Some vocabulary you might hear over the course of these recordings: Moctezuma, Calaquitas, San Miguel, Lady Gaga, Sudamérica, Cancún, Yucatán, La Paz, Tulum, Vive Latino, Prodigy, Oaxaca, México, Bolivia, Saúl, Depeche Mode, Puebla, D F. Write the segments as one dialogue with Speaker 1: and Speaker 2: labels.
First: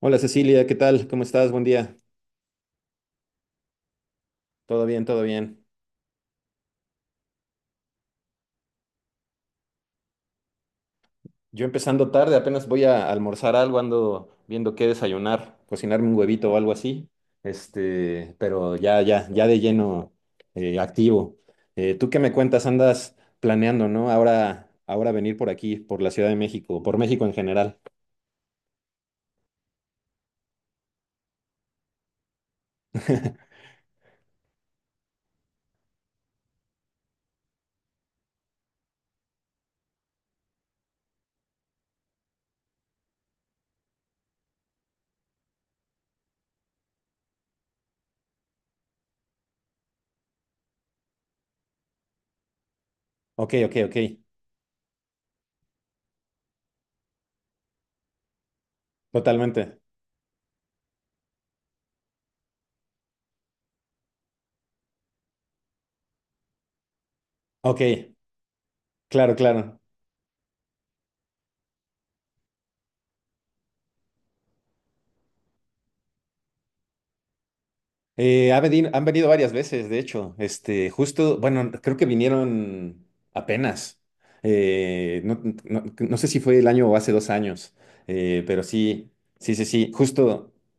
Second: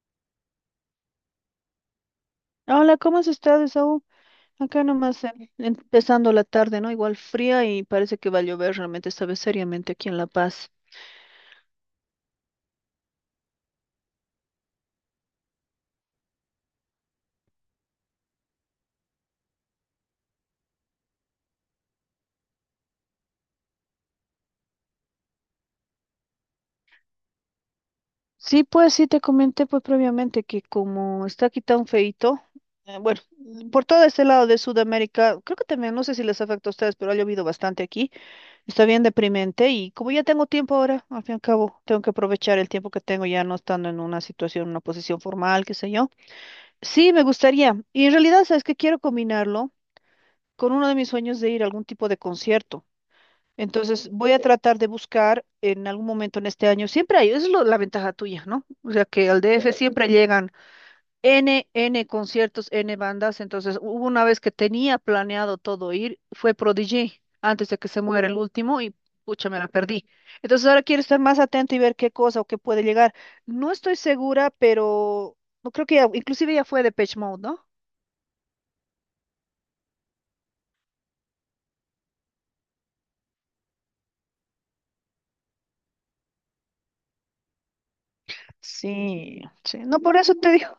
Speaker 1: Hola Cecilia, ¿qué tal? ¿Cómo estás? Buen día.
Speaker 2: Hola, ¿cómo has estado, Saúl? Acá
Speaker 1: Todo bien, todo
Speaker 2: nomás
Speaker 1: bien.
Speaker 2: empezando la tarde, ¿no? Igual fría y parece que va a llover realmente esta vez seriamente aquí en La Paz.
Speaker 1: Yo empezando tarde, apenas voy a almorzar algo, ando viendo qué desayunar, cocinarme un huevito o algo así. Este, pero ya de lleno activo. ¿Tú qué me cuentas? Andas planeando, ¿no? Ahora venir por aquí, por la Ciudad de México, por México en general.
Speaker 2: Sí, pues sí, te comenté pues previamente que como está aquí tan feito, bueno, por todo este lado de Sudamérica, creo que también, no sé si les afecta a ustedes, pero ha llovido bastante aquí, está bien deprimente y como ya tengo tiempo ahora, al fin y al cabo, tengo que aprovechar el tiempo que tengo ya no estando en una situación, una posición formal, qué sé yo. Sí, me gustaría. Y en realidad, ¿sabes qué? Quiero combinarlo con uno de mis sueños de ir a algún tipo de concierto.
Speaker 1: Ok, ok, ok.
Speaker 2: Entonces voy a tratar de buscar en algún momento en este año. Siempre hay, es la ventaja tuya, ¿no? O sea que al DF
Speaker 1: Totalmente.
Speaker 2: siempre llegan N, N conciertos, N bandas. Entonces hubo una vez que tenía planeado todo ir, fue Prodigy, antes de
Speaker 1: Ok,
Speaker 2: que se muera el último y
Speaker 1: claro,
Speaker 2: pucha, me la
Speaker 1: claro.
Speaker 2: perdí. Entonces ahora quiero estar más atenta y ver qué cosa o qué puede llegar. No estoy segura, pero no creo que inclusive ya fue de Depeche Mode, ¿no?
Speaker 1: Han venido varias veces, de hecho. Este, justo, bueno, creo que vinieron apenas. No, no sé si fue el año o hace dos años, pero sí,
Speaker 2: Sí,
Speaker 1: sí, sí,
Speaker 2: sí.
Speaker 1: sí.
Speaker 2: No, por eso te
Speaker 1: Justo
Speaker 2: digo.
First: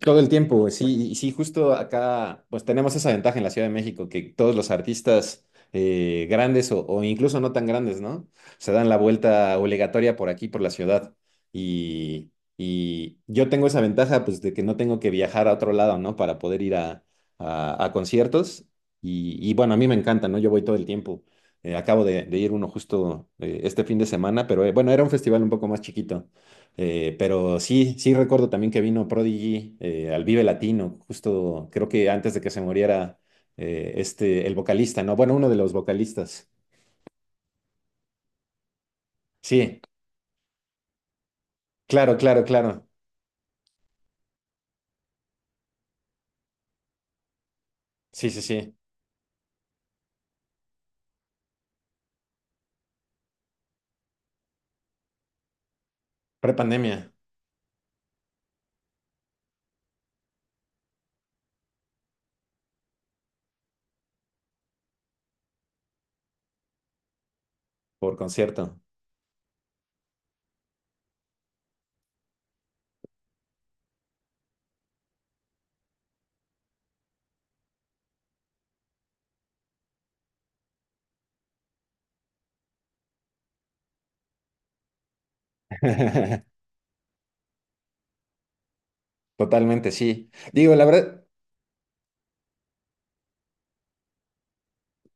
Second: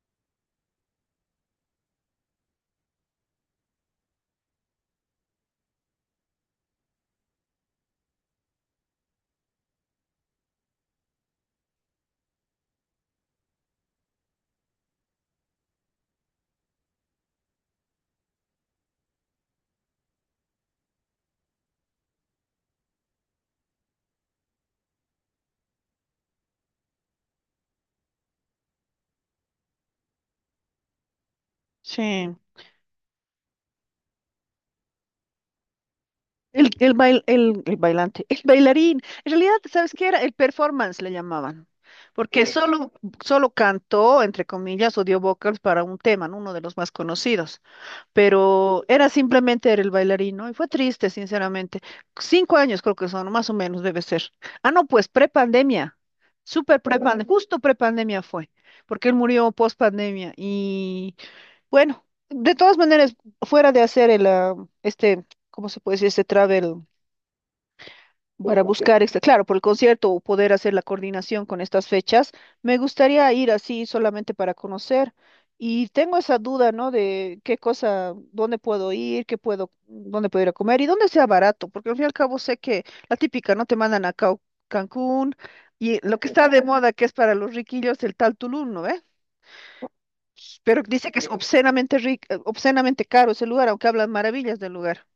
Speaker 1: todo el tiempo, güey, sí, y sí, justo acá, pues tenemos esa ventaja en la Ciudad de México, que todos los artistas grandes o incluso no tan grandes, ¿no? Se dan la vuelta obligatoria por aquí, por la ciudad. Y, y yo tengo esa ventaja, pues, de que no tengo que viajar a otro lado, ¿no? Para poder ir a, a conciertos. Y bueno, a mí me encanta, ¿no? Yo voy todo el tiempo. Acabo de ir uno justo este fin de semana, pero bueno, era un festival un poco más chiquito. Pero sí, sí recuerdo también que vino Prodigy al Vive Latino, justo creo que antes
Speaker 2: Sí.
Speaker 1: de que se muriera este, el vocalista, ¿no? Bueno, uno de los vocalistas.
Speaker 2: El bailante, el bailarín. En realidad,
Speaker 1: Sí,
Speaker 2: ¿sabes qué era? El performance le llamaban.
Speaker 1: claro, claro,
Speaker 2: Porque sí,
Speaker 1: claro.
Speaker 2: solo cantó, entre comillas, o dio vocals para un tema, ¿no? Uno de los más conocidos.
Speaker 1: Sí, sí, sí.
Speaker 2: Pero era simplemente era el bailarín, ¿no? Y fue triste, sinceramente. 5 años creo que son, más o menos debe ser. Ah, no, pues prepandemia. Súper
Speaker 1: Prepandemia,
Speaker 2: prepandemia. Justo prepandemia fue. Porque él murió post pandemia. Y bueno, de todas maneras, fuera de hacer el, este, ¿cómo se puede decir? Este travel.
Speaker 1: por
Speaker 2: Para
Speaker 1: concierto.
Speaker 2: buscar, este, claro, por el concierto o poder hacer la coordinación con estas fechas, me gustaría ir así solamente para conocer. Y tengo esa duda, ¿no? De qué cosa, dónde puedo ir, qué puedo, dónde puedo ir a comer y dónde sea barato, porque al fin y al cabo sé que la típica, ¿no? Te mandan a Cancún y lo que está de moda, que es para los riquillos, el tal Tulum, ¿no?
Speaker 1: Totalmente, sí. Digo,
Speaker 2: Pero
Speaker 1: la
Speaker 2: dice que
Speaker 1: verdad,
Speaker 2: es obscenamente rico, obscenamente caro ese lugar, aunque hablan maravillas del lugar.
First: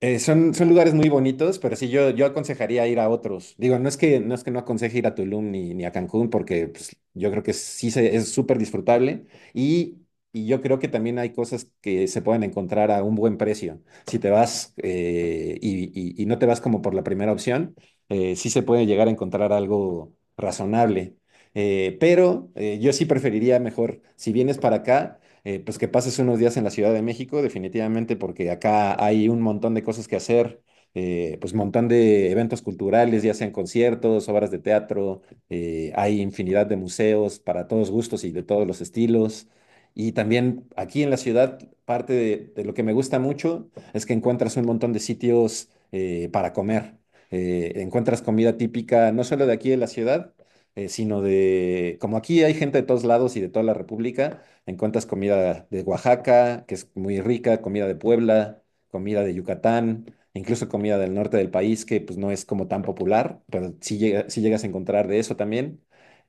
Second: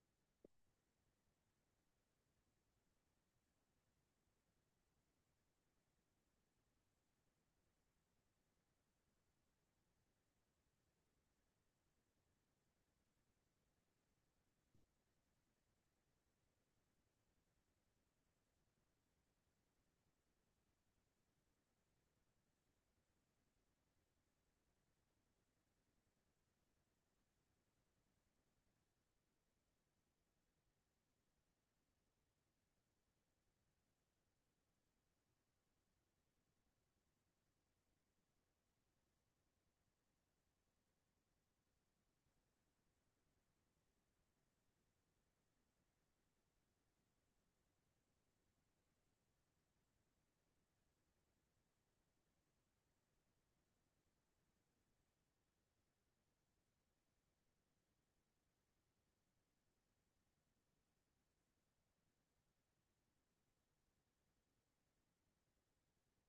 Speaker 1: Son, son lugares muy bonitos, pero sí, yo aconsejaría ir a otros. Digo, no es que no, es que no aconseje ir a Tulum ni, ni a Cancún, porque pues, yo creo que es súper disfrutable y, y yo creo que también hay cosas que se pueden encontrar a un buen precio. Si te vas y, y no te vas como por la primera opción, sí se puede llegar a encontrar algo razonable. Yo sí preferiría mejor, si vienes para acá pues que pases unos días en la Ciudad de México, definitivamente, porque acá hay un montón de cosas que hacer, pues montón de eventos culturales, ya sean conciertos, obras de teatro, hay infinidad de museos para todos gustos y de todos los estilos. Y también aquí en la ciudad, parte de lo que me gusta mucho es que encuentras un montón de sitios para comer. Encuentras comida típica, no solo de aquí de la ciudad, sino de, como aquí hay gente de todos lados y de toda la República, encuentras comida de Oaxaca, que es muy rica, comida de Puebla, comida de Yucatán, incluso comida del norte del país, que pues no es como tan popular, pero sí, sí llegas a encontrar de eso también.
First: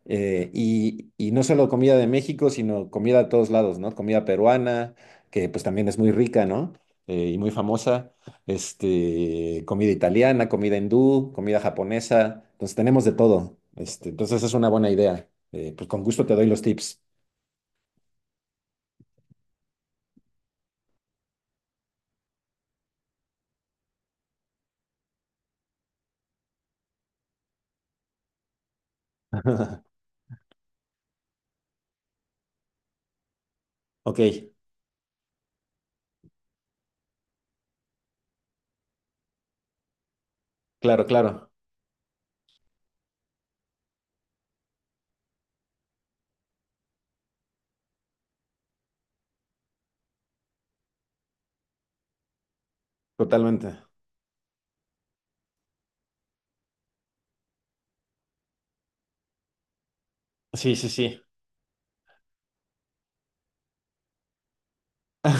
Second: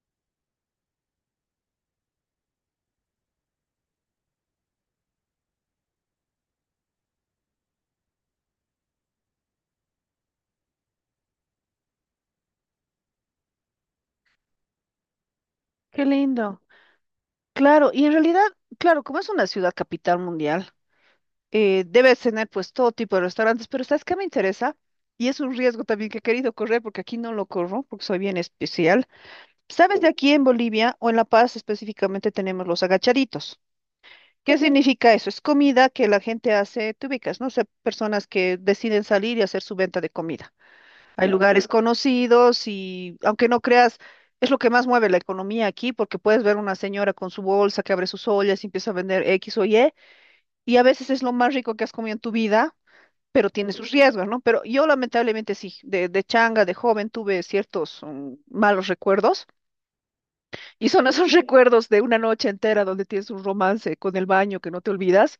Speaker 1: Y, y no solo comida de México, sino comida de todos lados, ¿no? Comida peruana, que pues también es muy rica, ¿no? Y muy famosa. Este, comida italiana, comida hindú, comida japonesa. Entonces tenemos de todo. Este, entonces es una buena idea. Pues con
Speaker 2: Qué
Speaker 1: gusto te doy los
Speaker 2: lindo.
Speaker 1: tips.
Speaker 2: Claro, y en realidad, claro, como es una ciudad capital mundial, debes tener pues todo tipo de restaurantes, pero ¿sabes qué me interesa? Y es un riesgo también que he querido correr porque aquí no lo corro porque soy bien especial. Sabes, de aquí en Bolivia o en La Paz específicamente tenemos los agachaditos.
Speaker 1: Ok,
Speaker 2: ¿Qué significa eso? Es comida que la gente hace, te ubicas, ¿no? O sea, personas que deciden salir y hacer su venta de comida.
Speaker 1: claro,
Speaker 2: Hay
Speaker 1: claro,
Speaker 2: lugares conocidos y aunque no creas, es lo que más mueve la economía aquí porque puedes ver una señora con su bolsa que abre sus ollas y empieza a vender X o Y y a veces es lo más rico que has comido en tu vida, pero tiene
Speaker 1: totalmente.
Speaker 2: sus riesgos, ¿no? Pero yo lamentablemente sí, de changa, de joven, tuve ciertos malos recuerdos
Speaker 1: Sí, sí,
Speaker 2: y son
Speaker 1: sí.
Speaker 2: esos recuerdos de una noche entera donde tienes un romance con el baño que no te olvidas,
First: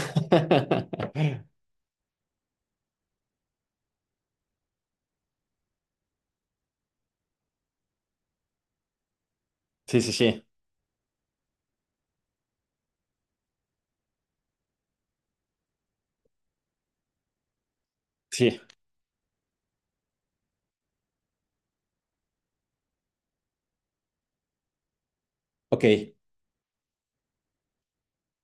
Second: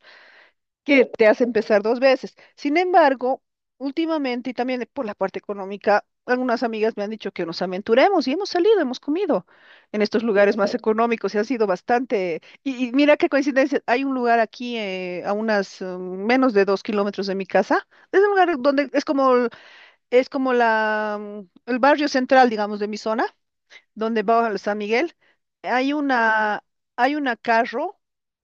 Speaker 2: que te hace empezar dos veces. Sin embargo, últimamente y también por la parte económica, algunas amigas me han dicho que nos aventuremos y hemos salido, hemos comido en
Speaker 1: Sí, sí,
Speaker 2: estos
Speaker 1: sí,
Speaker 2: lugares más económicos y ha sido bastante. Y mira qué coincidencia, hay un lugar aquí a unas menos de 2 kilómetros de mi casa. Es un lugar
Speaker 1: sí.
Speaker 2: donde es como, es como la, el barrio central, digamos, de mi zona donde va a San Miguel, hay
Speaker 1: Ok.
Speaker 2: una, hay una carro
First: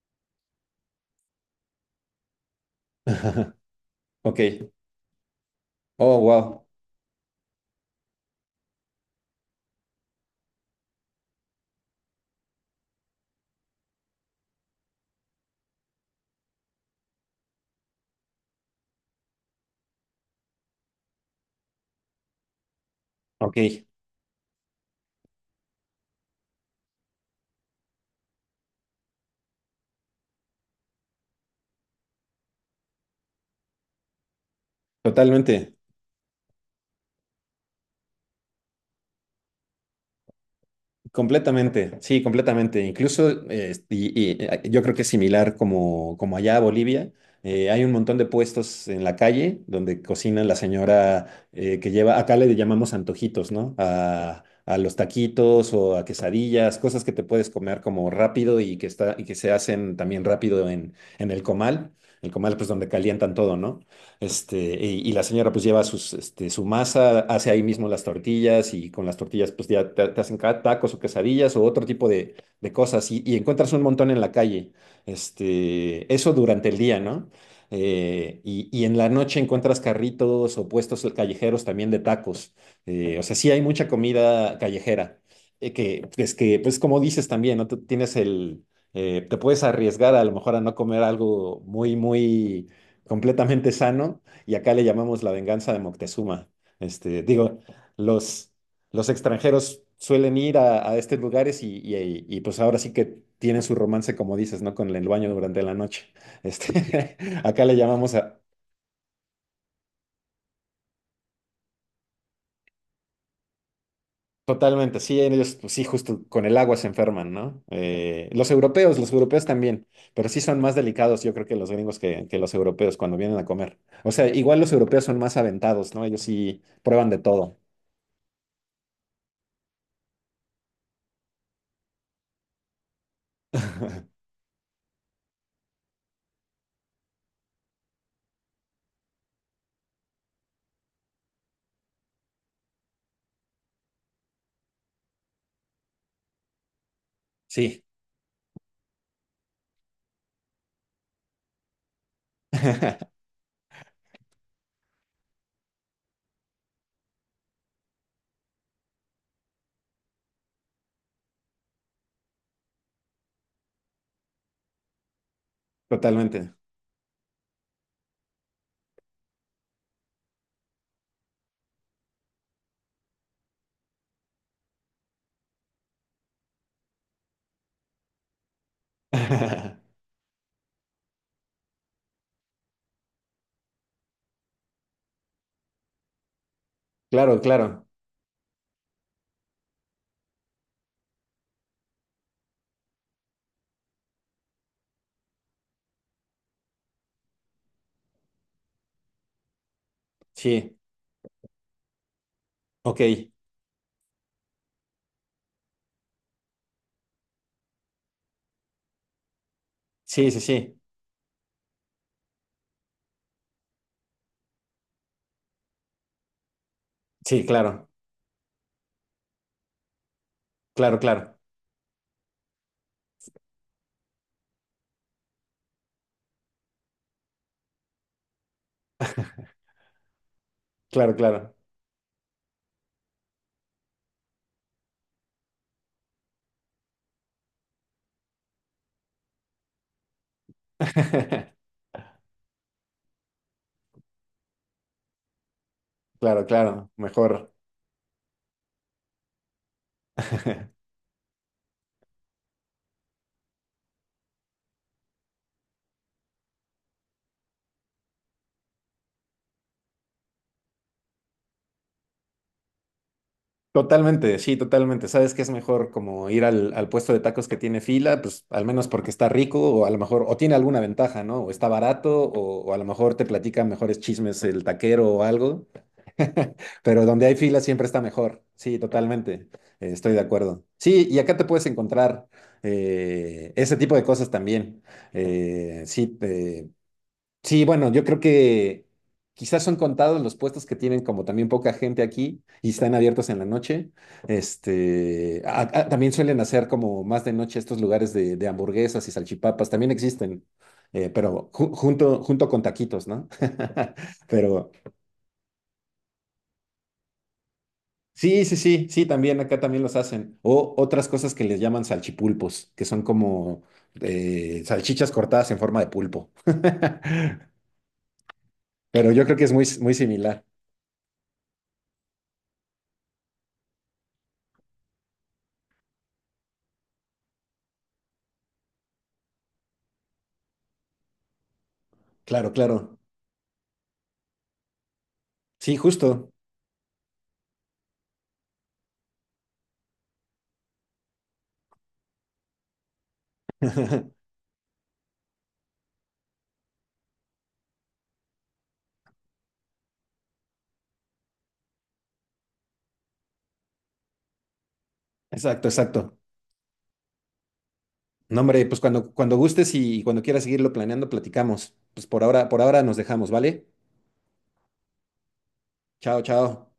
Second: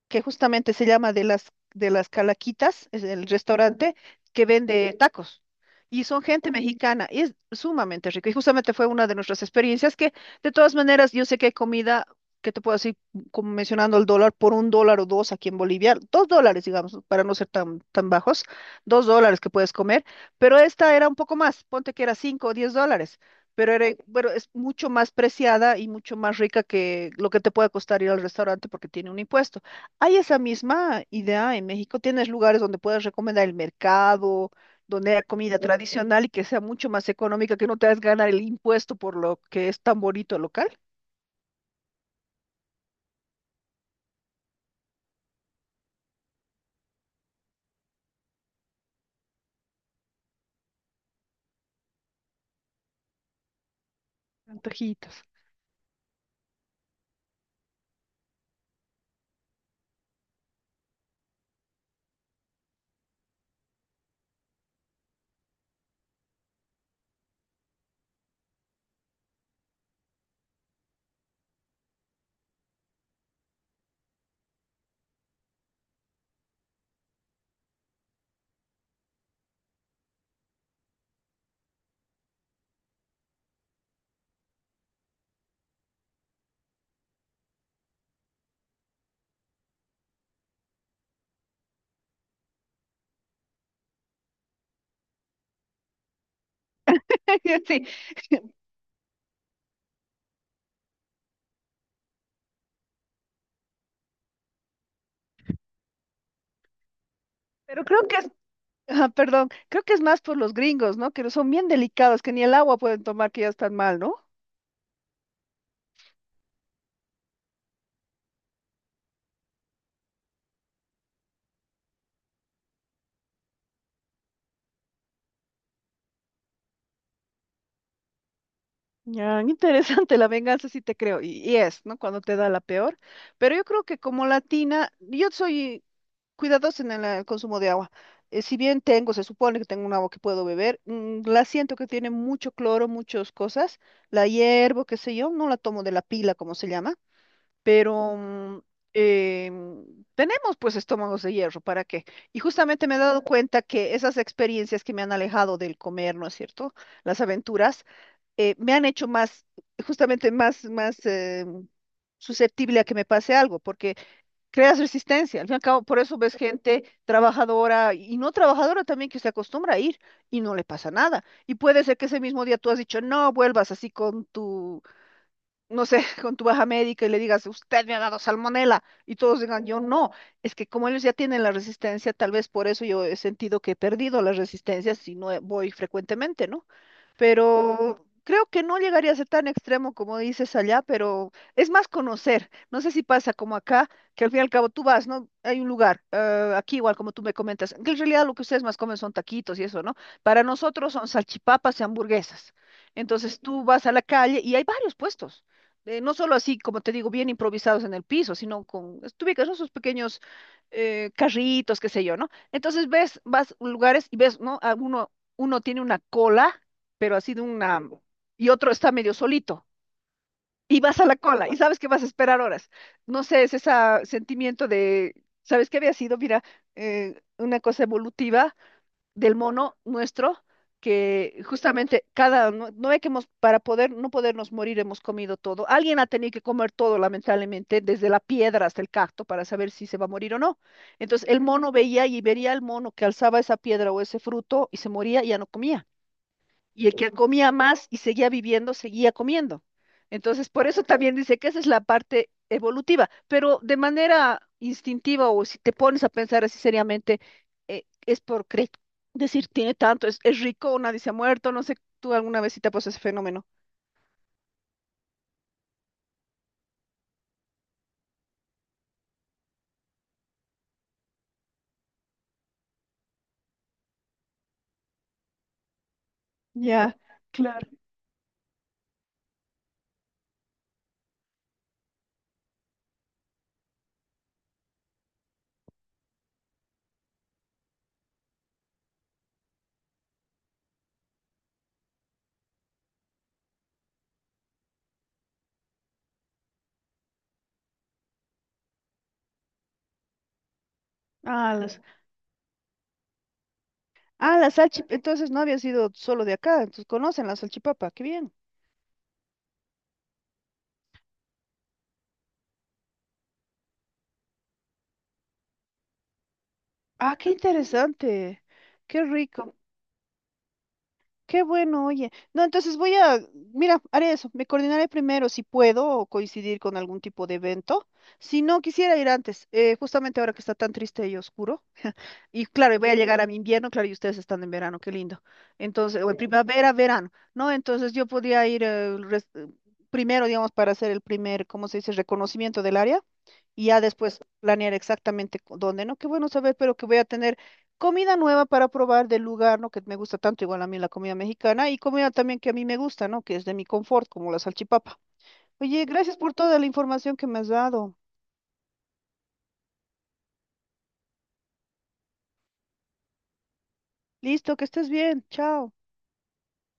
Speaker 2: que justamente se llama de las Calaquitas, es el restaurante
Speaker 1: Ok.
Speaker 2: que vende tacos. Y
Speaker 1: Oh,
Speaker 2: son gente
Speaker 1: wow.
Speaker 2: mexicana, y es sumamente rico. Y justamente fue una de nuestras experiencias que, de todas maneras, yo sé que hay comida que te puedo decir, como mencionando el dólar, por un dólar o dos aquí en Bolivia, dos dólares, digamos, para no ser tan, tan bajos, $2 que puedes comer, pero esta era un poco más, ponte que era $5 o $10,
Speaker 1: Ok,
Speaker 2: pero era, bueno, es mucho más preciada y mucho más rica que lo que te puede costar ir al restaurante porque tiene un impuesto. Hay esa misma idea en México, tienes lugares donde puedes recomendar el mercado, donde hay comida Ujú.
Speaker 1: totalmente.
Speaker 2: Tradicional y que sea mucho más económica, que no te hagas ganar el impuesto por lo que es tan bonito el local.
Speaker 1: Completamente, sí, completamente. Incluso yo creo que es similar como, como allá a Bolivia. Hay un montón de puestos en la calle donde cocina la señora que lleva, acá le llamamos antojitos, ¿no? A los
Speaker 2: Antojitos.
Speaker 1: taquitos o a quesadillas, cosas que te puedes comer como rápido y que, está, y que se hacen también rápido en el comal. El comal, pues donde calientan todo, ¿no? Este, y la señora pues lleva sus, este, su masa, hace ahí mismo las tortillas y con las tortillas pues ya te hacen tacos o quesadillas o otro tipo de cosas y encuentras un montón en la calle. Este, eso durante el día, ¿no? Y, y en la noche encuentras carritos o puestos callejeros también de tacos. O sea, sí hay mucha comida callejera, que es que, pues como dices también, ¿no? Tú tienes el… te puedes arriesgar a lo mejor a no comer algo muy, muy completamente sano y acá le llamamos la venganza de Moctezuma. Este, digo,
Speaker 2: Sí,
Speaker 1: los, los extranjeros suelen ir a estos lugares y, y, pues ahora sí que tienen su romance, como dices, ¿no? Con el baño durante la noche. Este, acá le
Speaker 2: pero creo
Speaker 1: llamamos
Speaker 2: que es,
Speaker 1: a…
Speaker 2: ajá, perdón, creo que es más por los gringos, ¿no? Que son bien delicados, que ni el agua pueden tomar, que ya están mal, ¿no?
Speaker 1: Totalmente, sí, ellos pues sí, justo con el agua se enferman, ¿no? Los europeos, los europeos también, pero sí son más delicados, yo creo que los gringos que los europeos cuando vienen a comer. O sea, igual los europeos son más aventados, ¿no? Ellos sí prueban de todo.
Speaker 2: Ya, interesante, la venganza sí te creo, y es, ¿no? Cuando te da la peor. Pero yo creo que como latina, yo soy cuidadosa en el, consumo de agua. Si bien tengo, se supone que tengo un agua que puedo beber, mm, la siento que tiene mucho cloro, muchas cosas. La hiervo, qué sé yo, no la tomo de la pila, como se llama,
Speaker 1: Sí.
Speaker 2: pero eh, tenemos pues estómagos de hierro, ¿para qué? Y justamente me he dado cuenta que esas experiencias que me han alejado del comer, ¿no es cierto? Las aventuras me han hecho más, justamente más, más susceptible a que me pase algo, porque creas resistencia. Al fin y al cabo, por eso ves
Speaker 1: Totalmente.
Speaker 2: gente trabajadora y no trabajadora también que se acostumbra a ir y no le pasa nada. Y puede ser que ese mismo día tú has dicho, no vuelvas así con tu no sé, con tu baja médica y le digas, usted me ha dado salmonela, y todos digan, yo no. Es que como ellos ya tienen la resistencia, tal vez por eso yo he sentido que he perdido la resistencia si no voy frecuentemente, ¿no?
Speaker 1: Claro, claro.
Speaker 2: Pero creo que no llegaría a ser tan extremo como dices allá, pero es más conocer. No sé si pasa como acá, que al fin y al cabo tú vas, ¿no? Hay un lugar, aquí igual como tú me comentas, que en realidad lo que ustedes más comen son taquitos y eso, ¿no? Para
Speaker 1: Sí.
Speaker 2: nosotros son salchipapas y hamburguesas.
Speaker 1: Ok.
Speaker 2: Entonces tú vas a la calle y hay varios puestos no solo así, como te digo, bien improvisados en el piso, sino con, tú ubicas, ¿no? Esos pequeños
Speaker 1: Sí, sí, sí.
Speaker 2: carritos, qué sé yo, ¿no? Entonces ves, vas a lugares y ves, ¿no? A uno, uno tiene una cola, pero así de
Speaker 1: Sí,
Speaker 2: una,
Speaker 1: claro.
Speaker 2: y otro está medio solito, y
Speaker 1: Claro,
Speaker 2: vas a la
Speaker 1: claro.
Speaker 2: cola, y sabes que vas a esperar horas. No sé, es ese sentimiento de, ¿sabes qué había sido? Mira, una cosa evolutiva del mono nuestro,
Speaker 1: Claro,
Speaker 2: que
Speaker 1: claro.
Speaker 2: justamente cada, no, no ve que hemos, para poder, no podernos morir, hemos comido todo. Alguien ha tenido que comer todo, lamentablemente, desde la piedra hasta el cacto, para saber si se va a morir o no. Entonces, el mono veía y vería al mono que alzaba esa piedra o ese fruto y se moría y ya no comía,
Speaker 1: Claro,
Speaker 2: y
Speaker 1: claro.
Speaker 2: el que
Speaker 1: Mejor.
Speaker 2: comía más y seguía viviendo, seguía comiendo. Entonces, por eso también dice que esa es la parte evolutiva, pero de manera instintiva o si te pones a pensar así seriamente, es por decir, tiene tanto, es rico, nadie se ha muerto, no sé, tú alguna vez sí te pasó ese fenómeno.
Speaker 1: Totalmente, sí, totalmente. Sabes que es mejor como ir al, al puesto de tacos que tiene fila, pues al menos porque está rico o a lo mejor, o tiene alguna ventaja, ¿no? O está barato o a lo mejor te platica mejores chismes el taquero o algo.
Speaker 2: Ya,
Speaker 1: Pero donde hay fila
Speaker 2: claro.
Speaker 1: siempre está mejor. Sí, totalmente. Estoy de acuerdo. Sí, y acá te puedes encontrar ese tipo de cosas también. Eh, sí, te- Sí, bueno, yo creo que quizás son contados los puestos que tienen como también poca gente aquí y están abiertos en la noche. Este, también suelen hacer como más de noche estos lugares de hamburguesas y salchipapas, también existen, pero
Speaker 2: Ah, las,
Speaker 1: junto, junto con taquitos, ¿no?
Speaker 2: ah, las
Speaker 1: Pero
Speaker 2: entonces no había sido solo de acá, entonces conocen la salchipapa, qué bien.
Speaker 1: sí, sí, sí, sí, también acá también los hacen. O otras cosas que les llaman salchipulpos, que son como salchichas cortadas en forma de pulpo.
Speaker 2: Ah, qué interesante, qué
Speaker 1: Pero yo creo que es
Speaker 2: rico.
Speaker 1: muy, muy similar.
Speaker 2: Qué bueno, oye. No, entonces voy a, mira, haré eso. Me coordinaré primero si puedo o coincidir con algún tipo de evento. Si no, quisiera ir antes, justamente ahora que está tan triste y oscuro. Y
Speaker 1: Claro,
Speaker 2: claro, y voy a
Speaker 1: claro.
Speaker 2: llegar a mi invierno, claro, y ustedes están en verano, qué lindo.
Speaker 1: Sí,
Speaker 2: Entonces, o en
Speaker 1: justo.
Speaker 2: primavera, verano, ¿no? Entonces yo podía ir primero, digamos, para hacer el primer, ¿cómo se dice?, reconocimiento del área y ya después planear exactamente dónde, ¿no? Qué bueno saber, pero que voy a tener comida nueva para probar del lugar, ¿no? Que me gusta tanto, igual a mí la comida mexicana y comida también que a mí me gusta, ¿no? Que es de mi confort, como la salchipapa.
Speaker 1: Exacto,
Speaker 2: Oye, gracias
Speaker 1: exacto.
Speaker 2: por toda la información que me has dado.
Speaker 1: No, hombre, pues cuando, cuando gustes y cuando quieras seguirlo planeando, platicamos. Pues por ahora nos dejamos, ¿vale?
Speaker 2: Listo, que estés bien. Chao.
Speaker 1: Chao, chao.